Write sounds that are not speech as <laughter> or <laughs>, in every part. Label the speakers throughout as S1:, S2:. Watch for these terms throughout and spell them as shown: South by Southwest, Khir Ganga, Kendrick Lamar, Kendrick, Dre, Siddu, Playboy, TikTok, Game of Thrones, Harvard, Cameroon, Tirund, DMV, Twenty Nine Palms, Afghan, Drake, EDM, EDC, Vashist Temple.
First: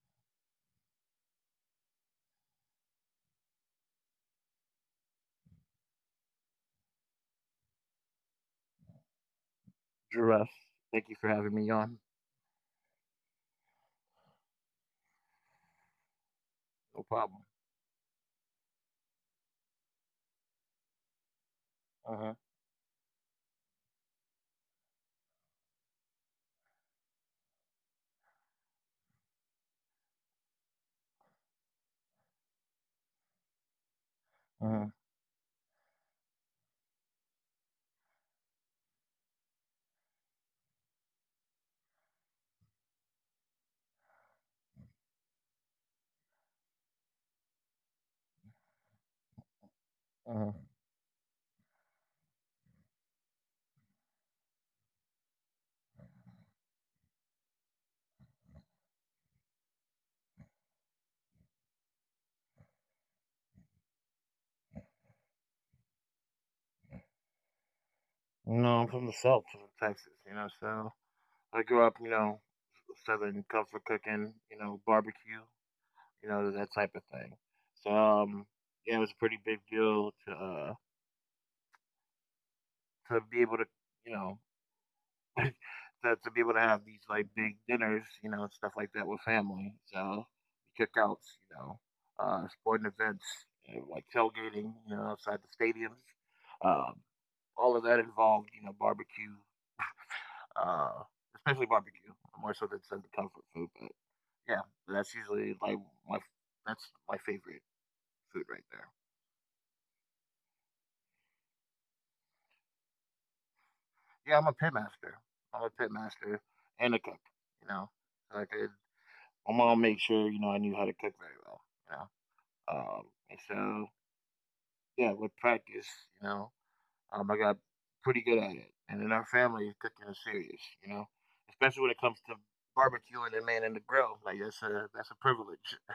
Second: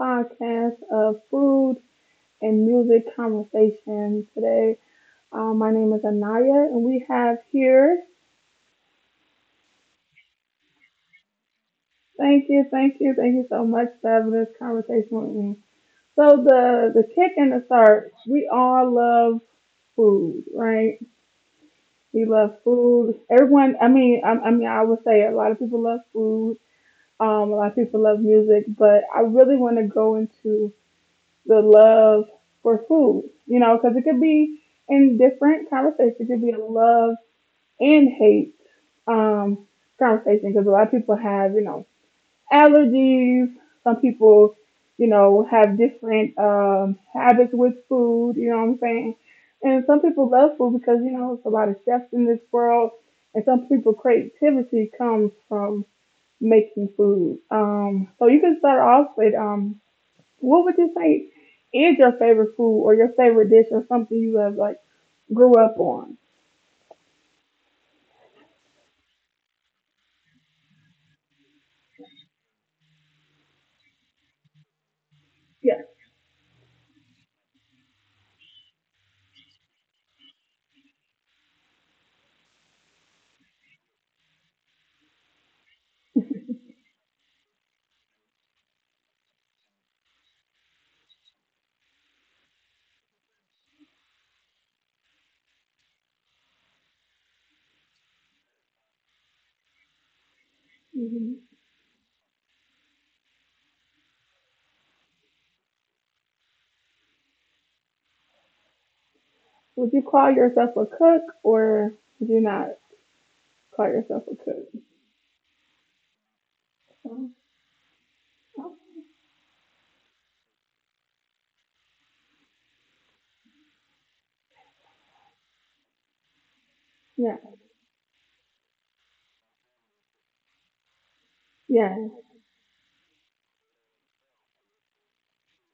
S1: podcast of food and music conversation today. My name is Anaya, and we have here.
S2: Giraffe. Thank you for having me on.
S1: Thank you, thank you, thank you so much for having this conversation with me. So the
S2: No
S1: the kick
S2: problem.
S1: and the start, we all love food, right?
S2: Uh
S1: We
S2: huh.
S1: love food. Everyone, I mean, I would say a lot of people love food. A lot of people love music, but I really want to go into the love for food, you know, because it could be
S2: Uh huh.
S1: in different conversations. It could be a love and hate um, conversation because a lot of people have, you know, allergies. Some people, you know, have different habits with food, you know what I'm saying? And some people
S2: Uh-huh.
S1: love food because, you know, it's a lot of chefs in this world. And some people creativity comes from making food. So you can start off with what would you say is your favorite food or your favorite dish or something you have like grew up on?
S2: No, I'm from the South, from Texas. You know, so I grew up. You know, Southern comfort cooking. You know, barbecue.
S1: Yeah.
S2: You know that type of thing. So yeah, it was a pretty big deal to be able to you know <laughs> to be able to have these like big dinners. You know, and stuff like that with family. So cookouts. You know, sporting events. You know, like tailgating, you know, outside the stadiums, um, all of that involved, you know, barbecue, uh,
S1: hmm
S2: especially barbecue, more so than some comfort food. But yeah, that's usually like my that's my favorite food right there.
S1: Would you call yourself a cook or would you not call yourself a
S2: Yeah, I'm a pit
S1: cook?
S2: master. I'm a pit master and a cook.
S1: Um,
S2: You know, so I
S1: oh,
S2: could. My mom made sure I knew how to cook very well. You know. And so yeah, with practice, you know, I
S1: Yeah,
S2: got pretty good at it, and in our family, cooking is serious. You know, especially when it
S1: yeah,
S2: comes to barbecue and the man in the grill. Like that's a privilege. <laughs> You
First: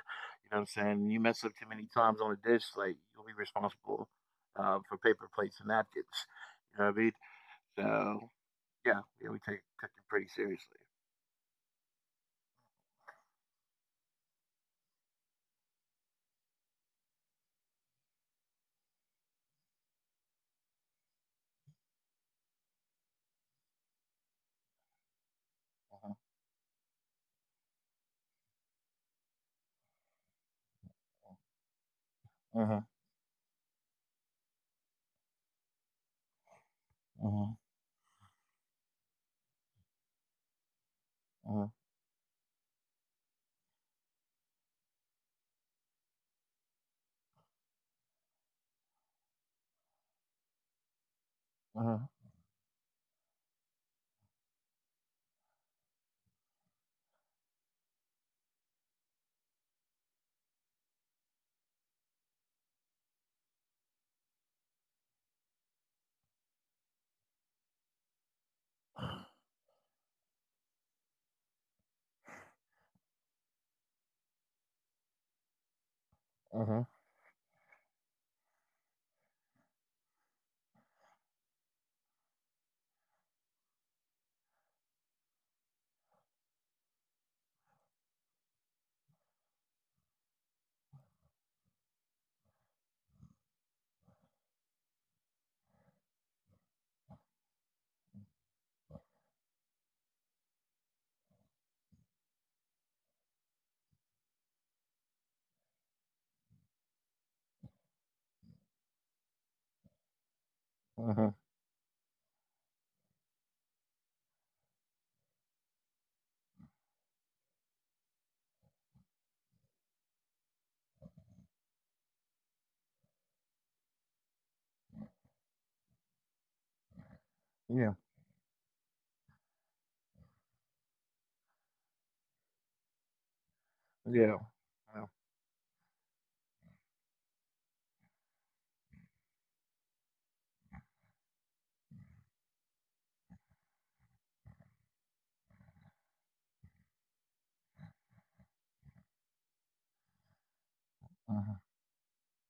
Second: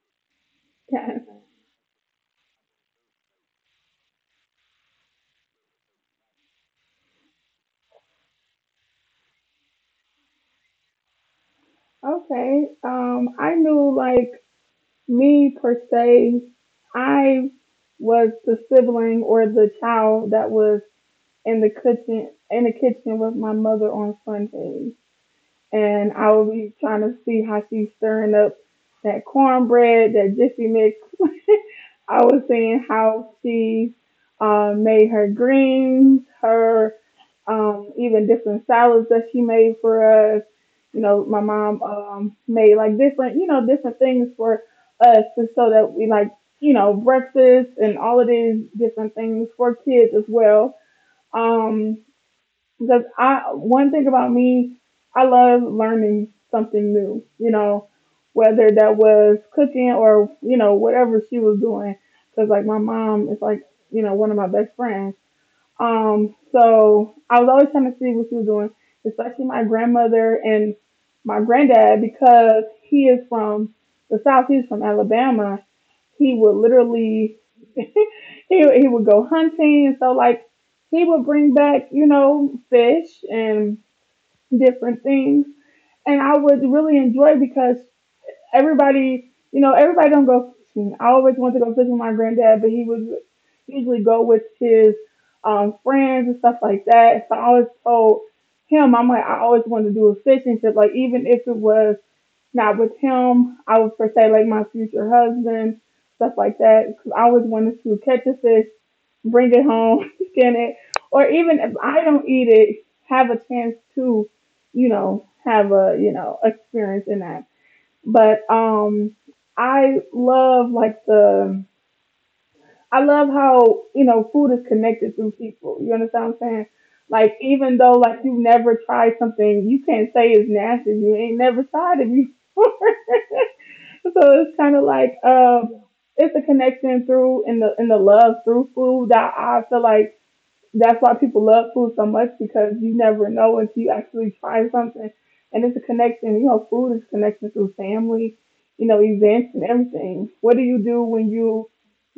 S2: know what I'm saying?
S1: yeah.
S2: You mess up too many times on a dish, like you'll be responsible for paper plates and napkins. You know what I mean? So yeah, yeah, we take cooking pretty seriously.
S1: Okay. I knew like me per se, I was the sibling or the child that was in the kitchen with my mother on Sundays.
S2: Uh
S1: And I will be trying to see how she's stirring up that cornbread, that jiffy mix. <laughs> I was
S2: huh.
S1: seeing how she made her greens, her
S2: Uh huh.
S1: even different salads that she made for us. You know, my
S2: Uh huh.
S1: mom made like different, you know, different things for us, just so that we like, you know, breakfast and all of these different things for kids as well. Um, because I one thing about me, I love learning something new. You know, whether that was cooking or you know whatever she was doing. Because like my mom is like you know one of my best friends. So I was always trying to see what she was doing, especially my grandmother and my granddad because he is from the South. He's from Alabama, he
S2: Uh
S1: would
S2: huh.
S1: literally <laughs> he he would go hunting and so like he would bring back you know fish and different things and I would really enjoy because everybody you know everybody don't go fishing. I always wanted to go fishing with my granddad, but he would usually go with his friends and stuff like that. So I always told him I'm like I always wanted to do a fishing trip, like even if it was not with him. I would for say like my future husband, stuff like that, because I always wanted to catch a fish, bring it home, <laughs> skin it,
S2: Uh huh.
S1: or even if I don't eat it, have a chance to, you know, have a experience in that. But I love like the I love how you know food is connected through people. You understand what I'm saying? Like
S2: Yeah.
S1: even though like you never tried something, you can't say it's nasty. If you ain't never tried it before. <laughs>
S2: Yeah.
S1: So it's kind
S2: Uh
S1: of like it's a connection through in the love through food that I feel like that's why people love food so much because you never know until you actually try something, and it's a connection. You know, food is connection through family, you know, events and everything. What do you do
S2: huh.
S1: when you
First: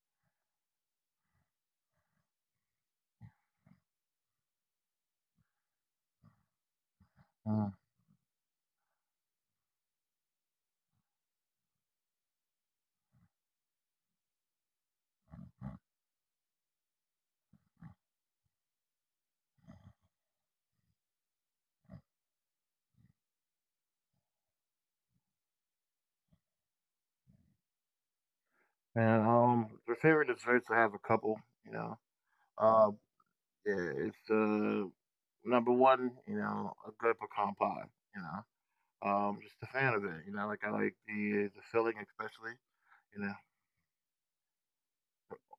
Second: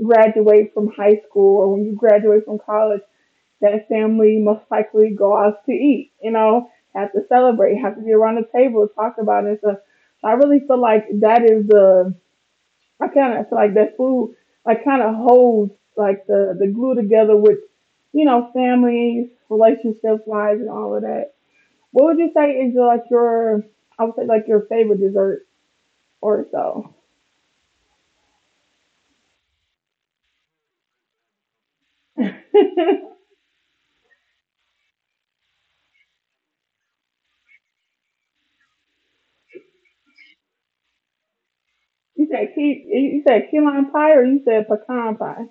S1: graduate from high school or when you graduate from college? That family most likely go out to eat. You know, have to
S2: Uh-huh.
S1: celebrate, have to be around the table, talk about it. So I really feel like that is the I kind of feel like that food, like kind of holds like the glue together with, you know, families, relationships, lives, and all of that. What would you say is like your, I would say like your favorite dessert or so?
S2: And my favorite desserts, I have a couple. You know.
S1: <laughs> You
S2: um, Yeah, it's number one, you know, a good pecan pie, you know. Just a fan of it, you know, like I like the filling especially,
S1: said key,
S2: you
S1: you
S2: know,
S1: said key lime pie or you said pecan pie?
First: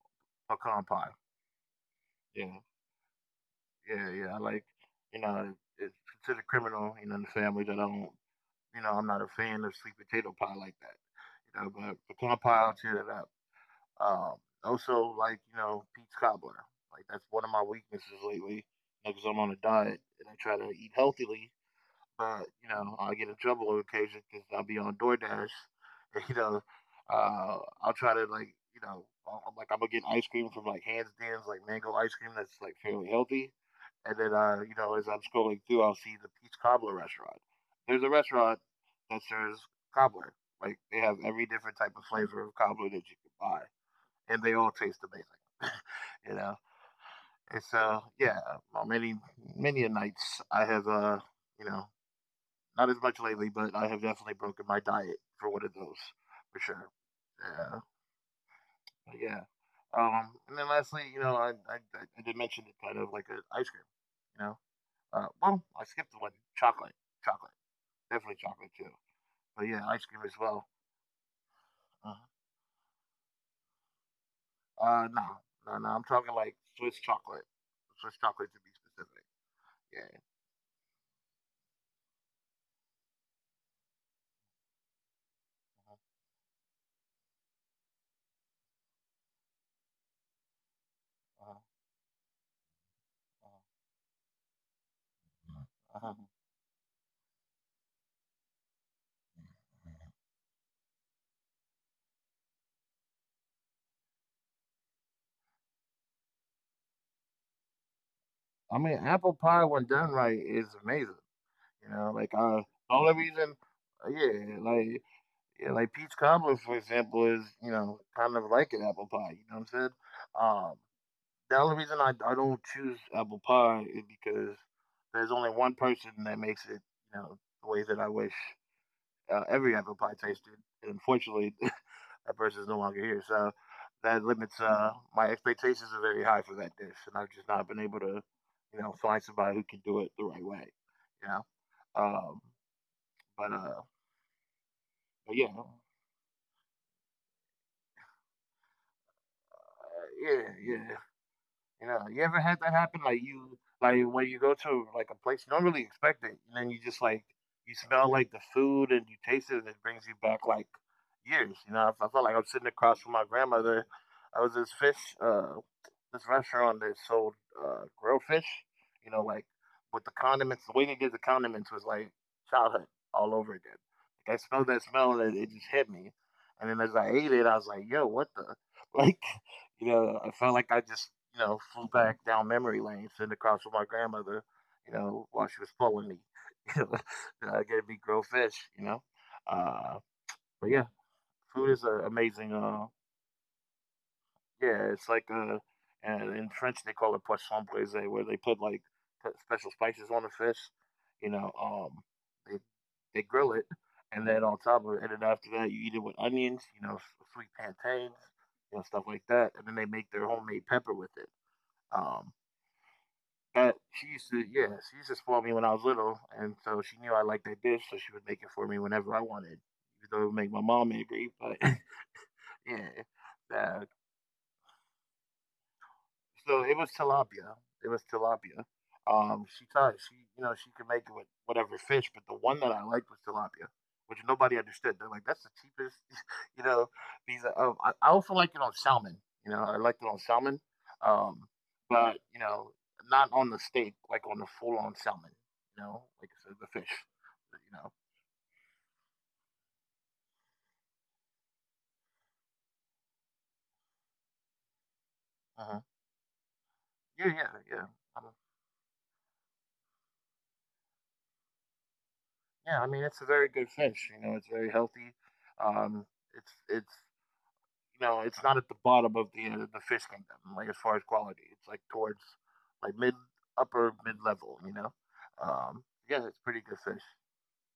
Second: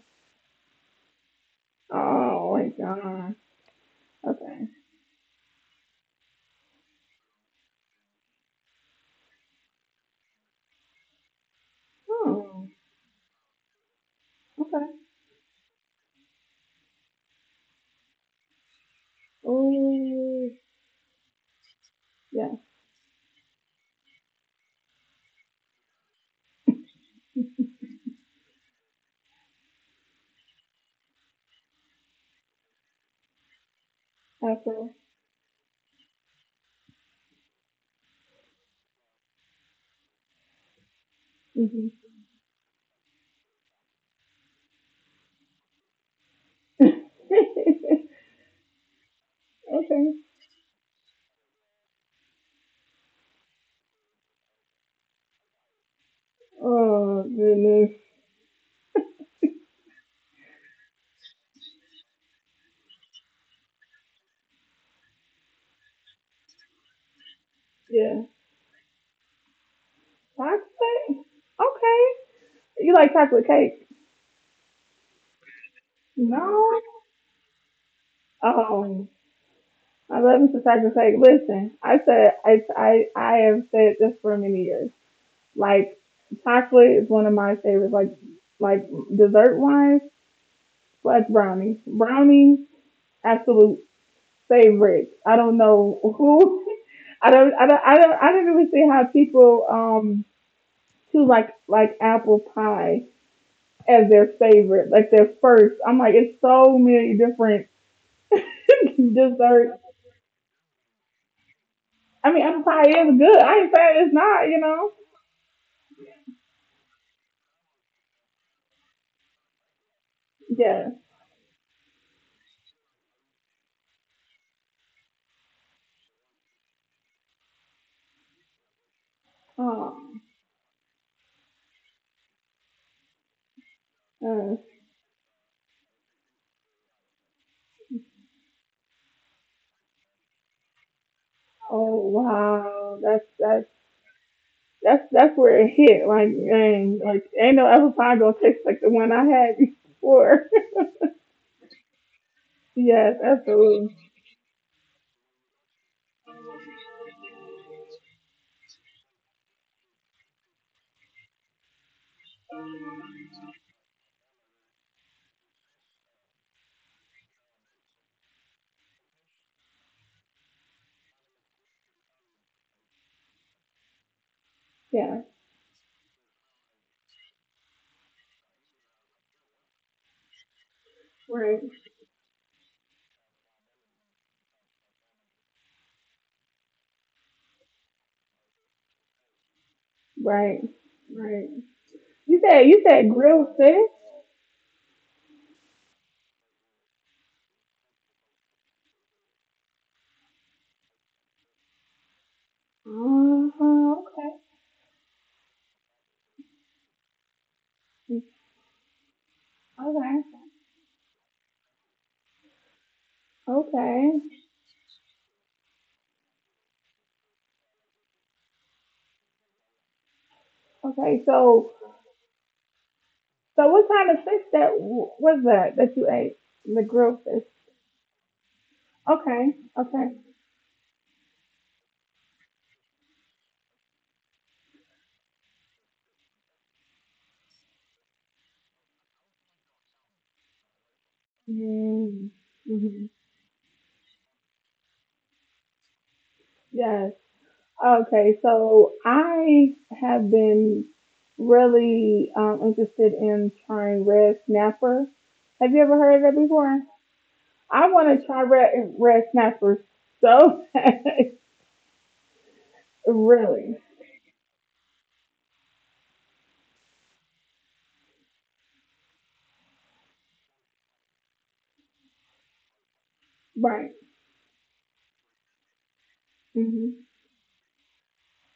S2: pecan pie.
S1: Oh
S2: Yeah.
S1: my god.
S2: Yeah, yeah. I like
S1: Okay.
S2: you know, It's considered criminal, you know, in the family that I don't, I'm not a fan of sweet potato pie like that. You know, but pecan
S1: Oh.
S2: pie I'll tear that up.
S1: Okay.
S2: Also like, you know, peach cobbler. Like that's one of my weaknesses lately, because I'm on a diet and I
S1: Oh.
S2: try to eat healthily
S1: Yeah.
S2: but I get in trouble on occasion because I'll be on DoorDash. <laughs> And, uh, I'll try to like, I'm like I'm gonna get ice cream from like Hands Dan's like mango ice cream that's like fairly healthy. And then,
S1: Apple.
S2: as I'm scrolling through, I'll see the Peach Cobbler restaurant. There's a restaurant that serves cobbler. Like they have every different
S1: Mhm.
S2: type of flavor of cobbler that you can buy, and they all taste amazing. <laughs> you know,
S1: <laughs> Okay.
S2: and so yeah, on many a nights I have you know, not as much lately, but I have definitely broken my diet for one of those, for sure.
S1: Oh goodness.
S2: Yeah, but yeah. And then lastly, you know, I did mention it kind of like a ice cream, you know. Well, I skipped the one chocolate, chocolate,
S1: Yeah.
S2: definitely chocolate too. But yeah, ice cream as well.
S1: Chocolate? Okay.
S2: Uh-huh.
S1: You like chocolate cake?
S2: No, no, no. I'm talking like
S1: No.
S2: Swiss chocolate to be
S1: Oh,
S2: specific.
S1: I
S2: Yeah.
S1: love me some chocolate cake. Listen, I said I have said this for many years. Like chocolate is one of my favorites. Like dessert wise, like
S2: Uh-huh,
S1: brownies. Brownies,
S2: uh-huh,
S1: absolute favorite. I don't know
S2: uh-huh. Uh-huh.
S1: who. <laughs> I don't really see how people do like apple pie as their favorite, like their first. I'm like, it's so many different
S2: I mean,
S1: <laughs>
S2: apple pie
S1: desserts.
S2: when done right is amazing. You know,
S1: I
S2: like
S1: mean, apple pie
S2: the
S1: is
S2: only
S1: good. I
S2: reason,
S1: ain't saying it's
S2: uh,
S1: not, you
S2: yeah,
S1: know.
S2: like yeah, like peach cobbler, for example, is kind of like an apple pie. You know what I'm saying? Um,
S1: Yeah.
S2: the only reason I don't choose apple pie is because there's only one person that makes it, you know, the way that I wish every apple
S1: Oh.
S2: pie tasted. And unfortunately, <laughs> that person is no longer here, so that
S1: uh,
S2: limits, my expectations are very high for that dish, and I've just not been able to, find somebody who can do it the right way. You know.
S1: oh
S2: um,
S1: wow, that's that's
S2: but uh,
S1: that's that's
S2: But
S1: where
S2: yeah,
S1: it hit. Like, and like, ain't no apple pie gonna taste like the one I had before.
S2: yeah, yeah. You know, you ever
S1: <laughs>
S2: had that
S1: Yes,
S2: happen? Like you,
S1: absolutely.
S2: like when you go to like a place you don't really expect it, and then you just like you smell like the food and you taste it, and it brings you back like years. You know, I felt like I'm sitting across from my grandmother. I was this fish. This restaurant that sold grilled fish, you know, like with the condiments. The way they did the condiments was like childhood all over again. Like, I smelled that
S1: Yeah.
S2: smell and it just hit me. And then as I ate it, I was like, yo, what the? <laughs> Like, I felt like I just,
S1: Right.
S2: flew back down memory lane, sitting across from my grandmother, while she was pulling me, <laughs> you getting me grilled fish. Uh,
S1: Right.
S2: but yeah,
S1: Right.
S2: food is an
S1: You
S2: amazing
S1: said grilled fish.
S2: yeah, it's like, and in French they call it poisson brisé, where they put special spices on the fish. You know. um, they
S1: Uh
S2: they
S1: huh.
S2: grill
S1: Okay.
S2: it, and then on top of it, and then after that you eat it with onions, you know, sweet plantains, you know, stuff like that,
S1: Okay.
S2: and then they make their homemade pepper with it. Um,
S1: Okay.
S2: but she used to spoil me when I was little, and so she knew I liked that dish, so she would make it for me whenever I wanted. Even though it would make
S1: Okay.
S2: my mom
S1: So
S2: angry, but <laughs>
S1: So
S2: yeah,
S1: what kind of fish
S2: uh,
S1: that was that that you ate? The grilled
S2: So
S1: fish.
S2: it was tilapia. It was tilapia.
S1: Okay. Okay.
S2: She thought she could make it with whatever fish, but the one that I liked was tilapia, which nobody understood. They're like, that's the cheapest. <laughs> you know. I also like it on salmon. You know, I liked it on salmon, um, but
S1: Mm-hmm.
S2: not on the steak, like on the full on salmon. You know, like
S1: Yes.
S2: I said, the fish.
S1: Okay.
S2: You know,
S1: So I have been really interested in trying red snapper. Have you ever heard of that
S2: uh
S1: before? I
S2: yeah,
S1: want to
S2: yeah,
S1: try
S2: yeah,
S1: red
S2: um,
S1: red snapper so bad. <laughs>
S2: yeah. I
S1: Really.
S2: mean, it's a very good fish. You know, it's very healthy. Um, it's it's it's not at the bottom of the fish kingdom, like as far as quality. It's like towards like
S1: Right.
S2: mid upper mid level. Um,
S1: hmm
S2: yeah, it's pretty good fish.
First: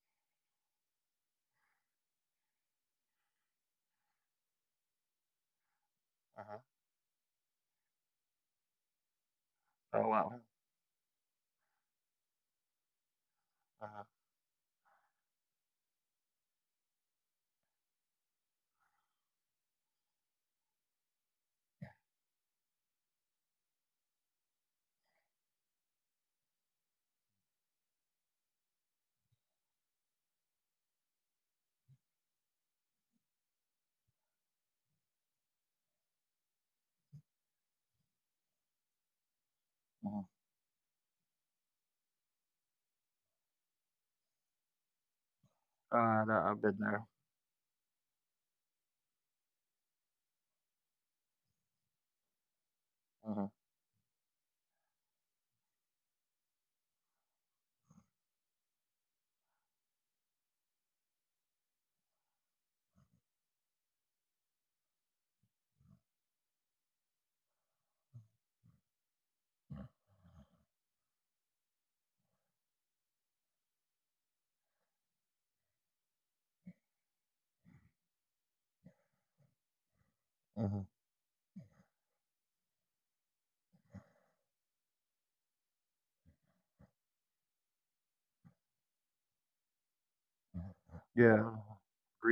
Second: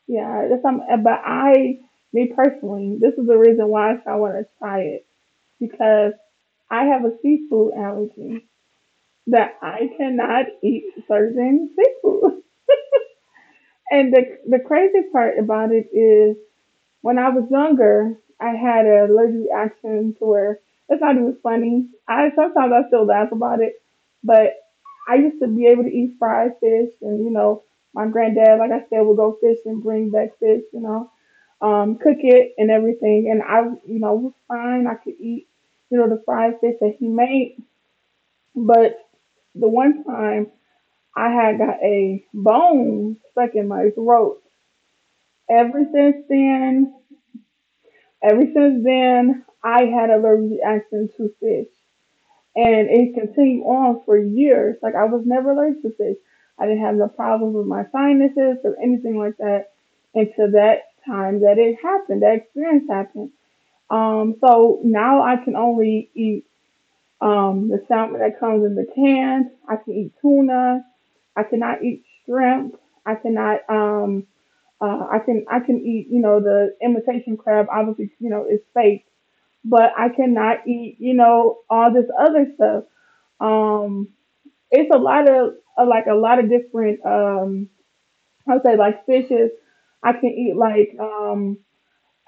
S1: Yeah. That's some. Me personally, this is the reason why I want to try it because
S2: Uh-huh.
S1: I have a seafood allergy that I
S2: Oh wow.
S1: cannot eat certain seafood.
S2: Uh-huh.
S1: And the crazy part about it is when I was younger, I had an allergic reaction to where it's not even funny. I sometimes I still laugh about it, but I used to be able to eat fried fish, and you know, my granddad, like I said, would go fish and bring back fish, you know, cook it and everything, and I, you know, was fine. I could eat, you know, the fried fish that he made, but the one
S2: Mhm.
S1: time I had got a bone stuck in my throat. Ever since
S2: No, I've been
S1: then,
S2: there.
S1: ever since then, I had a allergic reaction to fish, and it
S2: Mhm.
S1: continued on for years. Like I was never allergic to fish. I didn't have no problems with my sinuses or anything like that until that time that it happened. That experience happened. So now I can only eat the salmon that comes in the can. I can eat tuna. I cannot eat shrimp. I cannot. I can. I can eat. You know, the imitation crab. Obviously, you know, is fake. But I cannot
S2: Hmm.
S1: eat. You know, all this other stuff. Um, it's a lot of like a lot of different. I'll say like fishes. I can eat like
S2: Yeah.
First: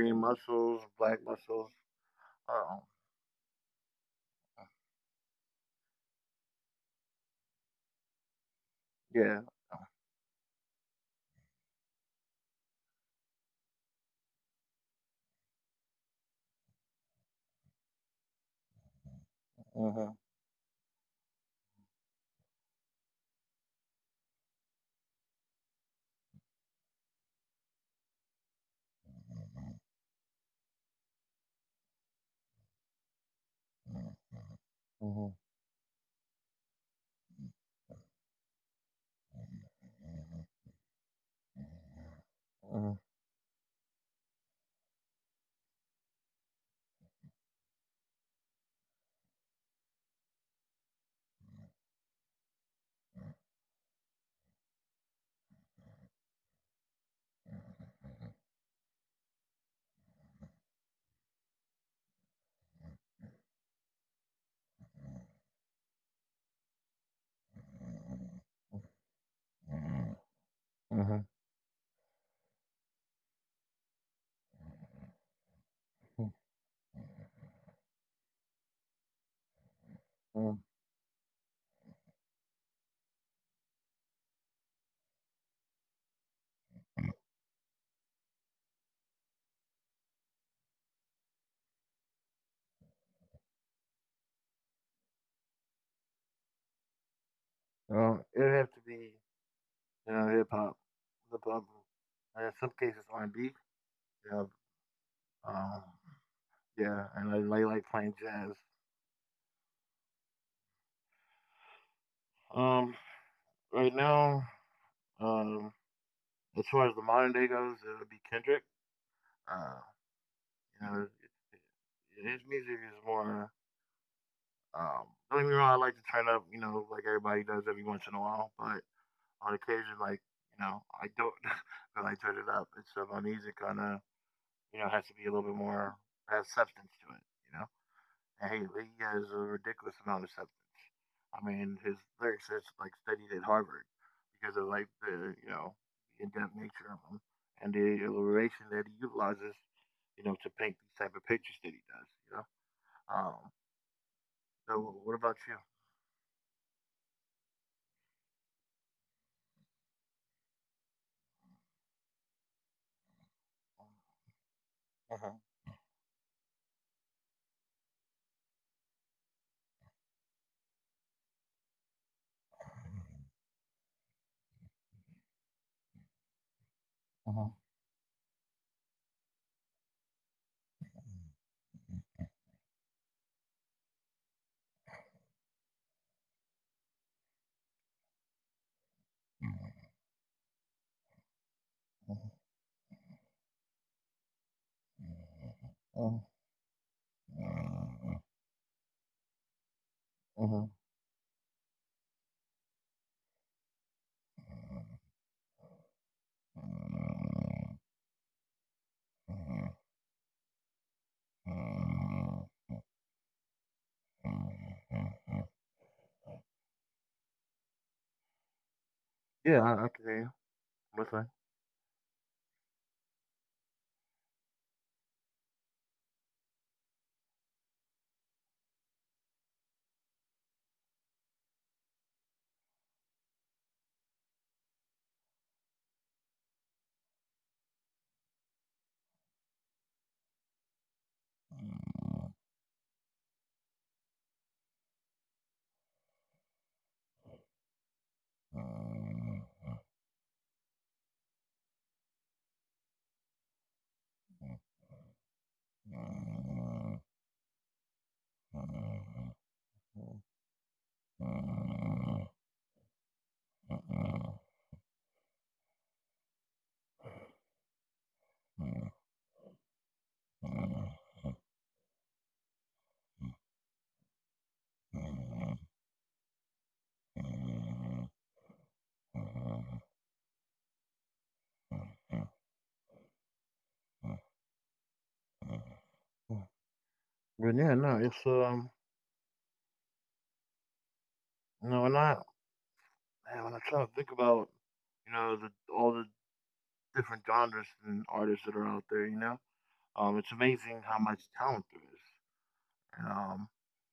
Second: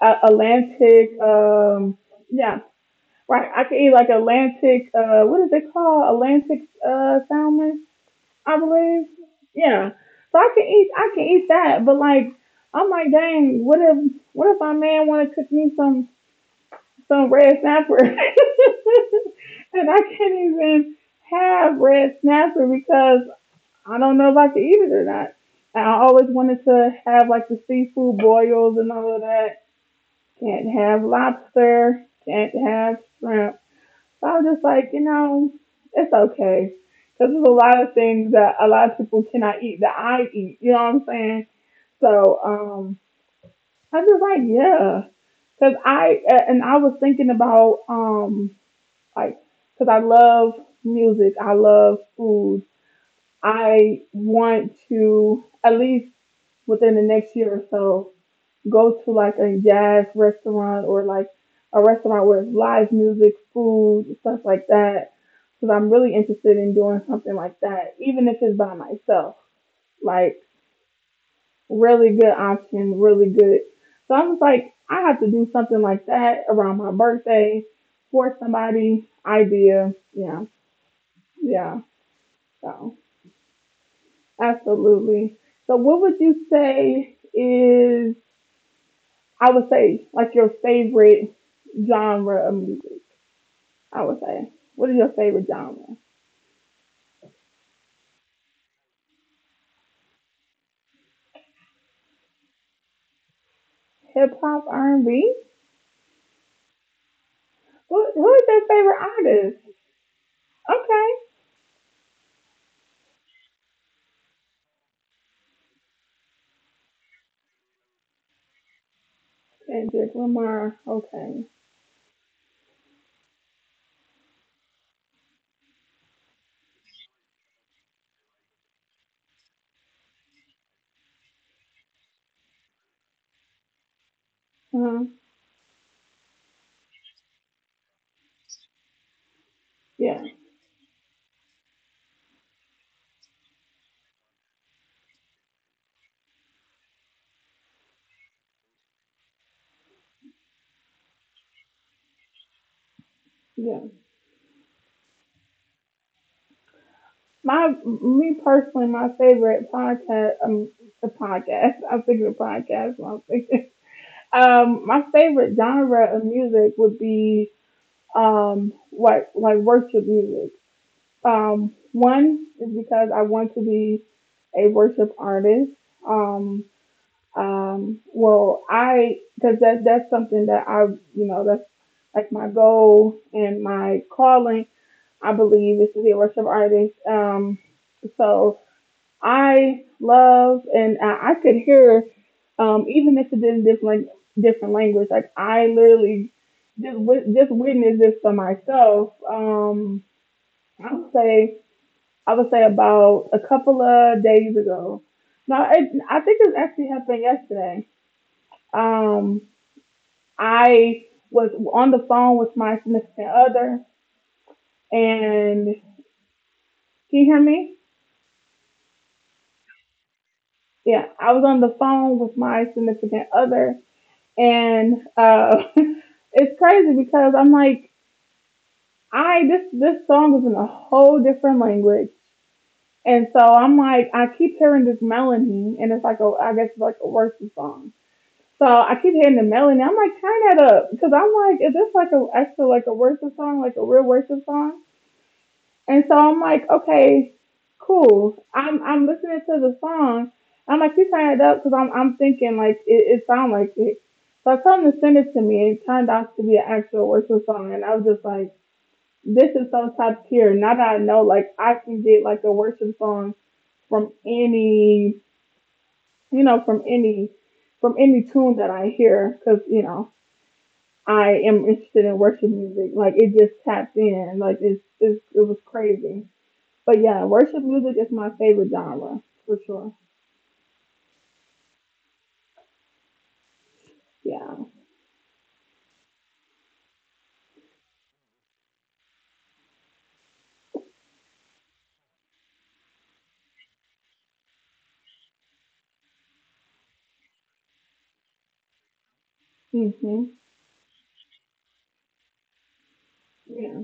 S1: a land
S2: mussels,
S1: pig.
S2: black mussels.
S1: Yeah,
S2: Oh
S1: right. I could eat like Atlantic, what is it called? Atlantic salmon, I believe.
S2: yeah.
S1: Yeah. So I can eat that. But like, I'm like, dang, what if my man want to cook me some red snapper, <laughs> and I
S2: Hmm.
S1: can't even have red snapper because I don't know if I can eat it or not. And I always wanted to have like the seafood boils and all of that. Can't have lobster. Can't have shrimp. So I was just like, you
S2: Hmm.
S1: know, it's okay. Because there's a lot of things that a lot of people cannot eat that I eat. You know what I'm saying? So
S2: Hmm.
S1: um, I was just like, yeah. Because I, and I was thinking about, like, because I love music, I love food. I want to, at least within the next year or so, go to like a jazz restaurant or like a restaurant where it's live music, food, stuff like that. Because I'm really interested in doing something like that, even if it's by myself. Like,
S2: Hmm.
S1: really good option, really good. So I was like, I have to do something like that around my birthday for somebody. Idea. Yeah.
S2: Hmm.
S1: Yeah. So, absolutely. So, what would you say is, I would say, like your favorite genre of music? I would say. What is your favorite genre?
S2: It'd have to be you know hip hop, hip hop, and in some cases R&B. Yeah.
S1: Hip hop, R&B.
S2: Um, yeah, and I like playing
S1: Who is
S2: jazz.
S1: your favorite artist? Okay,
S2: Um, right now, um, as far as the modern day goes, it would be Kendrick. Uh,
S1: Kendrick Lamar.
S2: you know,
S1: Okay.
S2: his music is more. Don't get me wrong, I like to turn up, you know, like everybody does every once in a while. But on occasion, like I don't <laughs> really turn it up, and so my music kind of, has
S1: Uh-huh.
S2: to be a little bit more, has substance to it. You know. Hey, he has a ridiculous amount
S1: Yeah,
S2: of substance. I mean, his lyrics is like studied at Harvard because of like the you know the in-depth nature of them and the elaboration that he utilizes, you know, to paint these type of pictures that he does. You know. Um.
S1: yeah.
S2: So, what about you?
S1: My me personally, my favorite podcast. The podcast. <laughs> I'm thinking of podcast. I'm thinking. My
S2: Uh-huh.
S1: favorite genre of music would be like worship music. One is because I want to be a worship artist. Um, well, I, cause that's something that I, you know, that's like my goal and my calling. I believe is to be a worship artist. So I love, and I could hear, even if it is different, different language, like I literally just witnessed this for myself. I would say, I would say about a couple of days ago. No, I think it actually happened yesterday. um, I was on the phone with my significant other, and can you hear me?
S2: Yeah, I can hear you. What's
S1: Yeah, I was on the phone with my significant other, and <laughs> it's crazy because I'm like, I this this song is in a whole different language, and so I'm like, I keep hearing this melody, and it's like a, I guess it's like a worship song. So I keep hearing the melody. I'm like, turn that up, because I'm like, is this like a actually like a worship song, like a real worship song? And so I'm like, okay, cool. I'm
S2: that?
S1: listening to the song. I'm like, you turn it up because I'm thinking like it sounds like it. So I told him to send it to me. It turned out to be an actual worship song, and I was just like, this is so top tier. Now that I know, like, I can get like a worship song from any, from any, from any tune that I hear, because you know I am interested in worship music. Like it just taps in. Like it was crazy. But yeah, worship music is my favorite genre for sure. Yeah.
S2: But yeah, no, it's no, and I man, when I try to think about, you know, the all the different genres and artists that are out there, you know, it's
S1: hmm
S2: amazing how much talent there is. And um,
S1: Yeah.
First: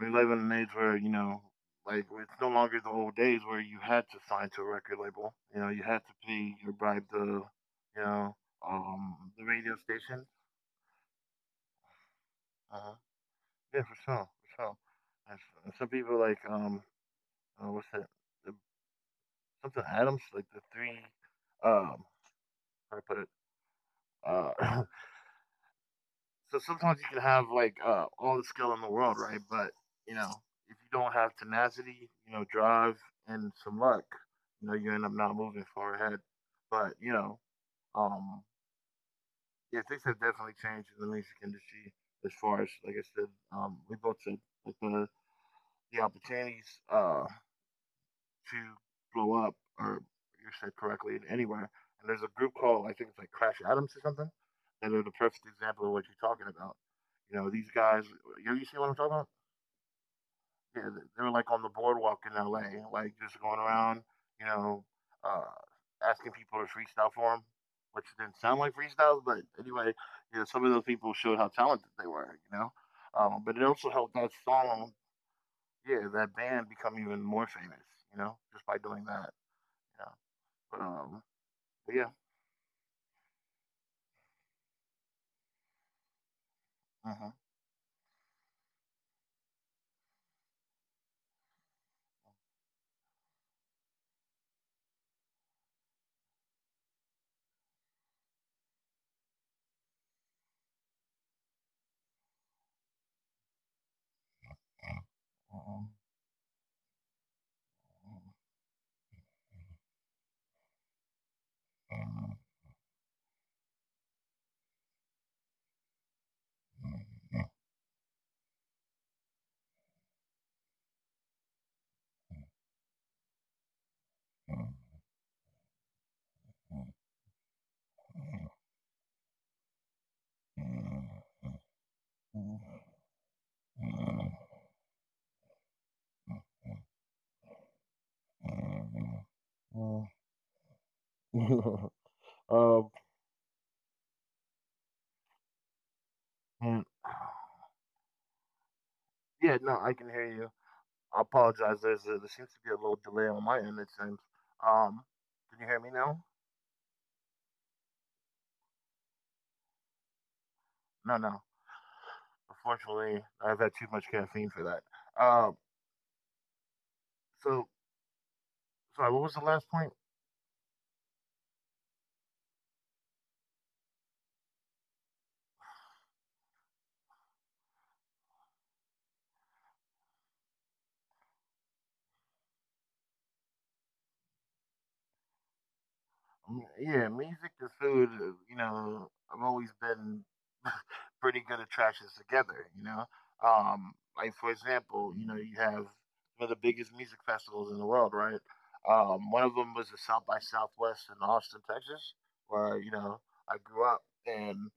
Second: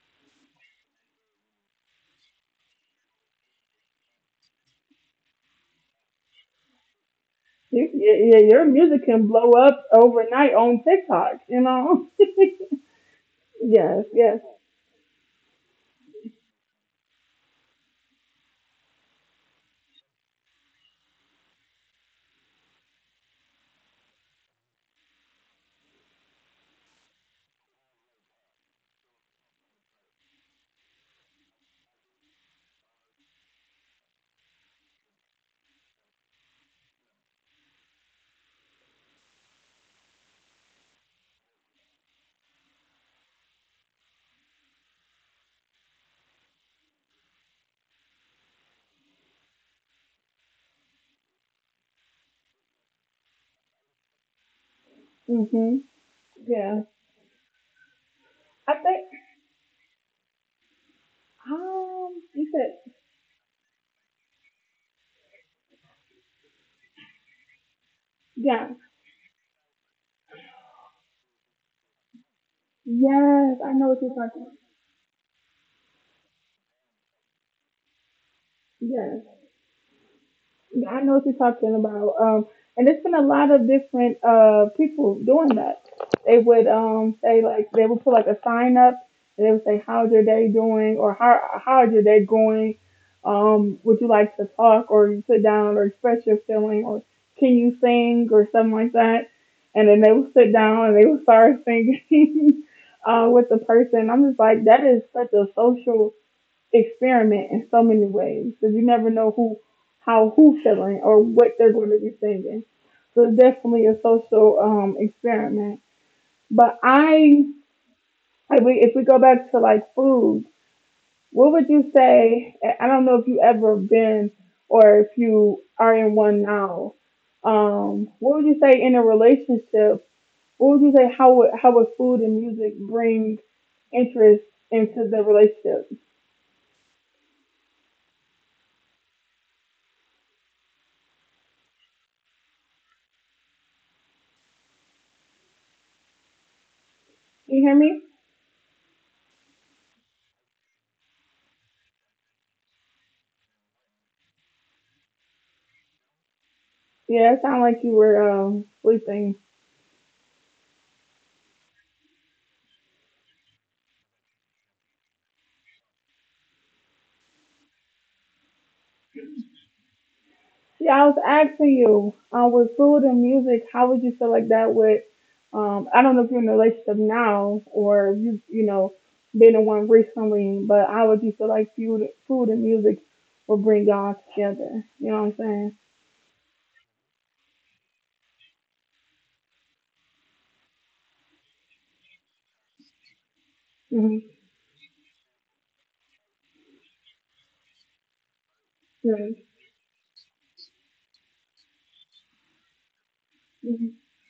S2: We live in an age where like it's no longer the old days where you had to sign to a record label. You know, you had to pay your bribe to, you know,
S1: Yeah, Your music can
S2: the
S1: blow
S2: radio
S1: up
S2: station.
S1: overnight on TikTok. You know. <laughs>
S2: Uh-huh. Yeah, for
S1: Yes.
S2: sure,
S1: Yes.
S2: for sure. And some people like what's that? The, something Adams, like the three, um, how do I put it? Uh, <clears throat> so sometimes you can have like all the skill in the world, right? But you know, if you don't have tenacity, drive and some luck, you end up not moving far ahead. But you know, um, yeah, things have definitely changed in the music industry as far as like I said, we both said like the opportunities uh to blow up, or you said correctly, anywhere. And there's a group called, I think it's like Crash Atoms or something, that are the perfect
S1: hmm
S2: example of what you're talking about.
S1: Yeah.
S2: You know, these guys, you
S1: I
S2: see what I'm
S1: think.
S2: talking about? Yeah, they were like on the boardwalk in
S1: You
S2: LA,
S1: said.
S2: like just going around, you know, uh, asking people to freestyle for them, which didn't sound
S1: Yeah.
S2: like freestyles, but anyway, some of those people showed how talented they were, you know. But
S1: Yes.
S2: it
S1: I know
S2: also
S1: what you're
S2: helped that
S1: talking about.
S2: song, yeah, that band become even more famous, you know, just by doing that.
S1: Yes.
S2: You know?
S1: Yeah, I know
S2: Um,
S1: what you're talking
S2: but yeah.
S1: about. And there's been a lot of different people doing that. They would
S2: Uh-huh.
S1: say like they would put like a sign up and they would say how's your day doing or how's your day going? Would you like to talk or you sit down or express your feeling or can you sing or something like that? And then they would sit down and they would start singing <laughs> with the person. I'm just like that is such a
S2: Um,
S1: social experiment in so many ways because you never know who, how who's feeling or what they're going to be singing. So it's definitely a social experiment. But if we go back to like food, what would you say? I don't know if you ever been or if you are in one now. What would you say in a relationship? What would you say? How would food and music
S2: <laughs>
S1: bring interest into the relationship? Can
S2: um,
S1: you hear me?
S2: yeah, no, I can hear you. I apologize. There seems to be a little delay on my end. It seems. Um, can you hear me now?
S1: Yeah, it sounded like you were sleeping.
S2: No, no. Unfortunately, I've had too much caffeine for that. So Sorry. What was the last point?
S1: Yeah, I was asking you, with food and music, how would you feel like that with? Um, I don't know if you're in a relationship now or if you, you know, been in one recently, but how would you feel like food and music will bring y'all together? You know what I'm saying?
S2: Yeah, music and food. You know, I've always been pretty good attractions together, you know. Like for
S1: hmm
S2: example, you know, you have one of the biggest music festivals in the world, right? One of them was the
S1: Yeah.
S2: South by Southwest in Austin, Texas, where you know I grew up,
S1: hmm
S2: and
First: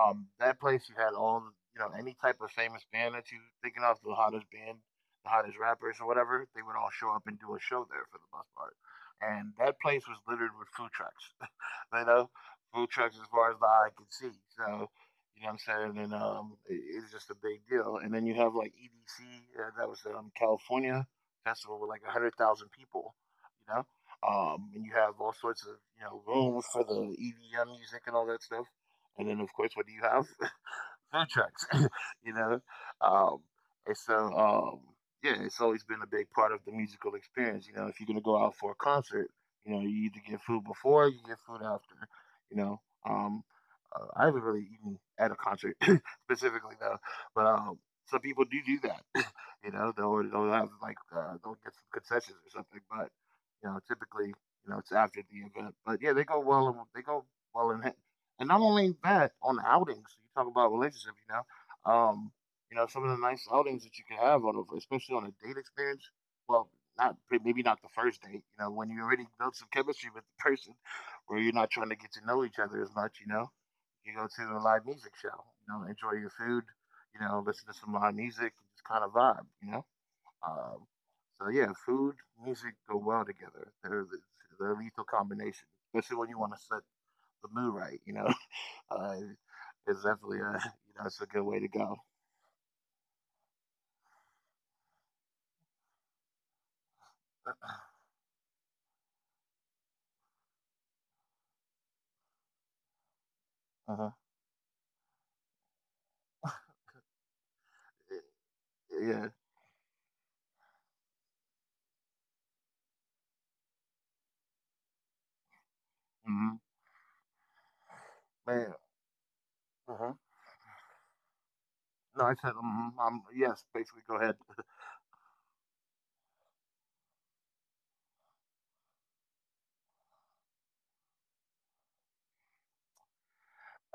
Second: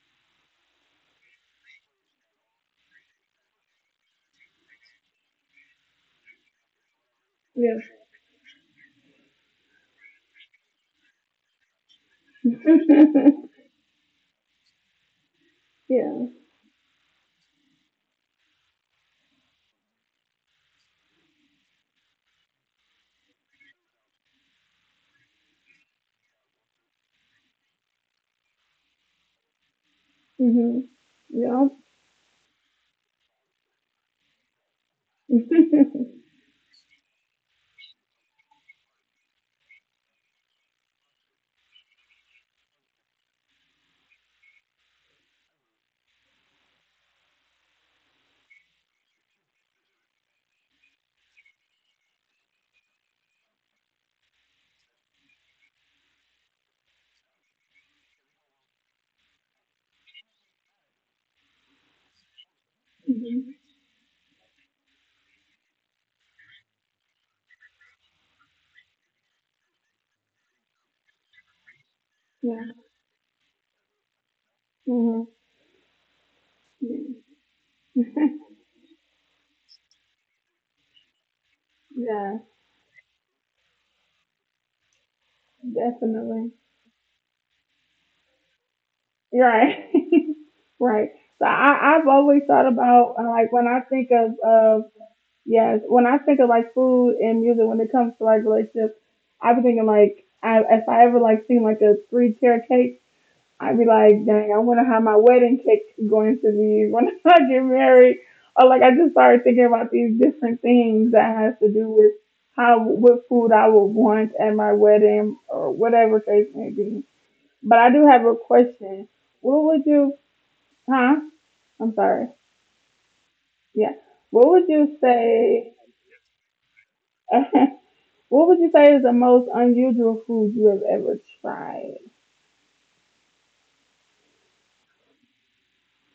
S2: that place you had all you know any type of famous band that you thinking of the hottest band, the hottest rappers or whatever, they would all show up and do a
S1: Yeah.
S2: show there for the most part. And that place was littered with food trucks, <laughs> you know, food
S1: <laughs>
S2: trucks as far as the eye could see. So you know what I'm
S1: Yeah.
S2: saying, and it's just a big deal. And then you have like EDC, that was California festival with like 100,000 people, you know. And you have all sorts of you know rooms for the EDM music and all that stuff. And then, of course, what do you have?
S1: hmm
S2: <laughs>
S1: Yeah.
S2: Food trucks, <laughs> you know? Um, and so, um, yeah,
S1: <laughs>
S2: it's always been a big part of the musical experience. You know, if you're going to go out for a concert, you know, you either get food before or you get food after, you know? Um, I haven't really eaten at a concert <laughs> specifically, though, but some people do do that, <laughs> you know? They'll have, like, they'll get some concessions or something, but, you know, typically, you know, it's after the event. But yeah, they go well, they go well in hand, and not only that, on outings, you talk about relationship,
S1: hmm
S2: you know, some of the nice outings that you can have especially on a date experience. Well, not maybe not the first date, you know, when you already built some chemistry with the person, where
S1: Yeah.
S2: you're not trying to get to know each other as much, you know.
S1: hmm
S2: You go to a live music show, you know,
S1: Yeah.
S2: enjoy your food, you
S1: <laughs>
S2: know, listen to some live music, just kind of vibe, you know. Um,
S1: Yeah,
S2: yeah, food, music go well together. They're a lethal
S1: definitely.
S2: combination, especially when you want to set the mood right,
S1: You're
S2: you know.
S1: right. <laughs>
S2: Uh,
S1: Right. So
S2: it's definitely a
S1: I've
S2: you
S1: always
S2: know
S1: thought
S2: it's a good way
S1: about
S2: to go.
S1: like when I think of yes, when I think of like food and music when it comes to like relationships, I be thinking like if I ever like seen like a three tier cake, I'd be like, dang, I wonder how my wedding
S2: Uh-huh.
S1: cake going to be when <laughs> I get married. Or like I just started thinking about these different
S2: Yeah.
S1: things that has to do with how what food I would want at my wedding or whatever case may be. But I do have a
S2: Hmm.
S1: question. What would you?
S2: Man.
S1: Huh? I'm
S2: Uh huh.
S1: sorry. Yeah.
S2: No, I
S1: What
S2: said
S1: would you
S2: yes.
S1: say?
S2: Basically, go ahead.
S1: <laughs> What would you say is the most unusual food you have ever tried?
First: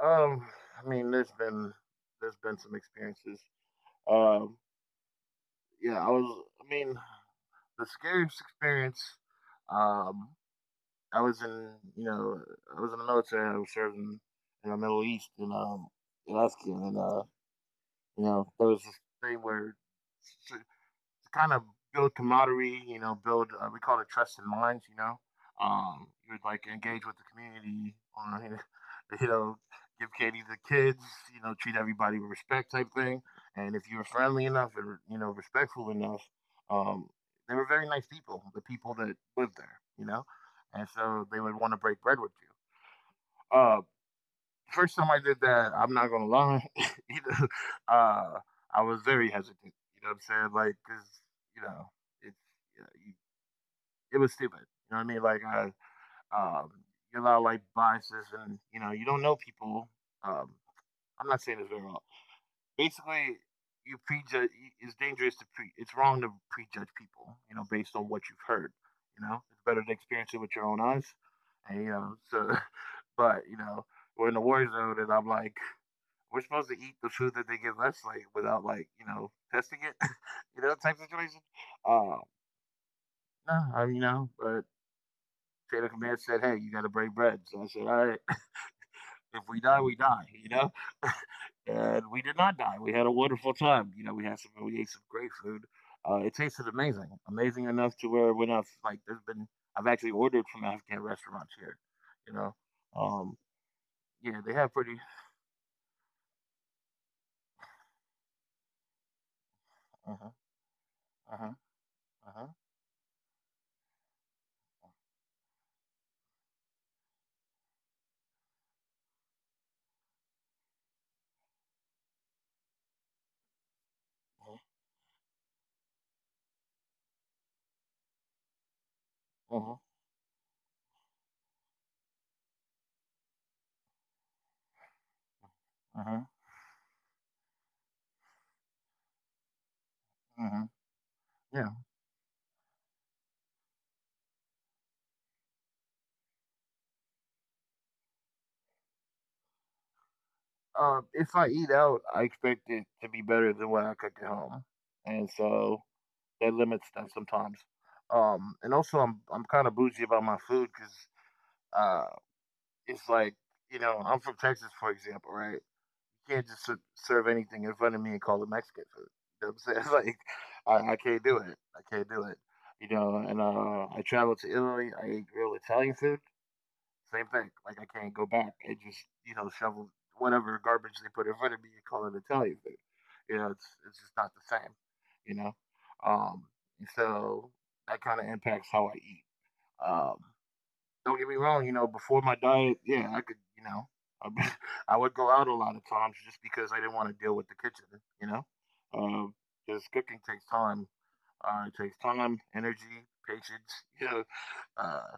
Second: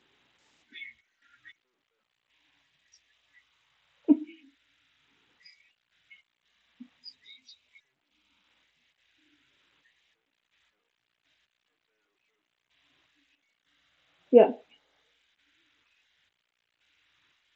S2: Um, I mean, there's been some experiences. Um, yeah, I was. I mean, the scariest experience. Um, I was in you know I was in the military. I was serving
S1: Yeah.
S2: in the Middle East in Afghan, and you know there was this thing where kind of build camaraderie, you know, build, we call it trust in minds, you know. You would like engage with the community <laughs> on, you know, <laughs> you know, give candy to the kids, you know, treat everybody with respect type thing. And if you were friendly enough and, you know, respectful enough, um, they were very nice people, the people that lived there, you know. And so they would want to break bread with you. Uh, First time I did that, I'm not gonna lie, <laughs> you know, uh, I was very hesitant. You know what I'm saying? Like, cause you know, it's you know, you, it was stupid. You know what I mean? Like, I um, you of like biases, and you know, you don't know people. Um, I'm not saying it's very wrong. Basically, It's dangerous to pre. It's wrong to prejudge people. You know, based on what you've heard. You know, it's better to experience it with your own eyes. And you know, so <laughs> but you know, we're in the war zone, and I'm like we're supposed to eat the food that they give us, like without like you know testing it, <laughs> you know type situation. Um, no, I mean, you know, but Taylor Command said, "Hey, you got to break bread." So I said, "All right, <laughs> if we die, we die," you know. And we did not die. We had a wonderful time. You know, we ate some great food. It tasted amazing, amazing enough to where when I've like there's been I've actually ordered from Afghan restaurants here, you know. Um, yeah, they have pretty. Uh huh. Uh huh. Uh huh. Uh huh. Uh huh. Uh huh. Yeah. If I eat out, I expect it to be better than what I cook at home, and so that limits that sometimes. And also, I'm kind of bougie about my food because uh, it's like you know I'm from Texas, for example, right? You can't just serve anything in front of me and call it Mexican food. You know what I'm saying? <laughs> Like I can't do it. I can't do it. You know, and I traveled to Italy. I ate real Italian food, same thing. Like I can't go back and just you know shovel whatever garbage they put in front of me and call it Italian food. You know, it's just not the same. You know, um, and so That kind of impacts how I eat. Um, don't get me wrong. You know, before my diet, yeah, I could you know. I <laughs> I would go out a lot of times just because I didn't want to deal with the kitchen, you know, um, because cooking takes time. It takes time, energy, patience, <laughs> you know, uh,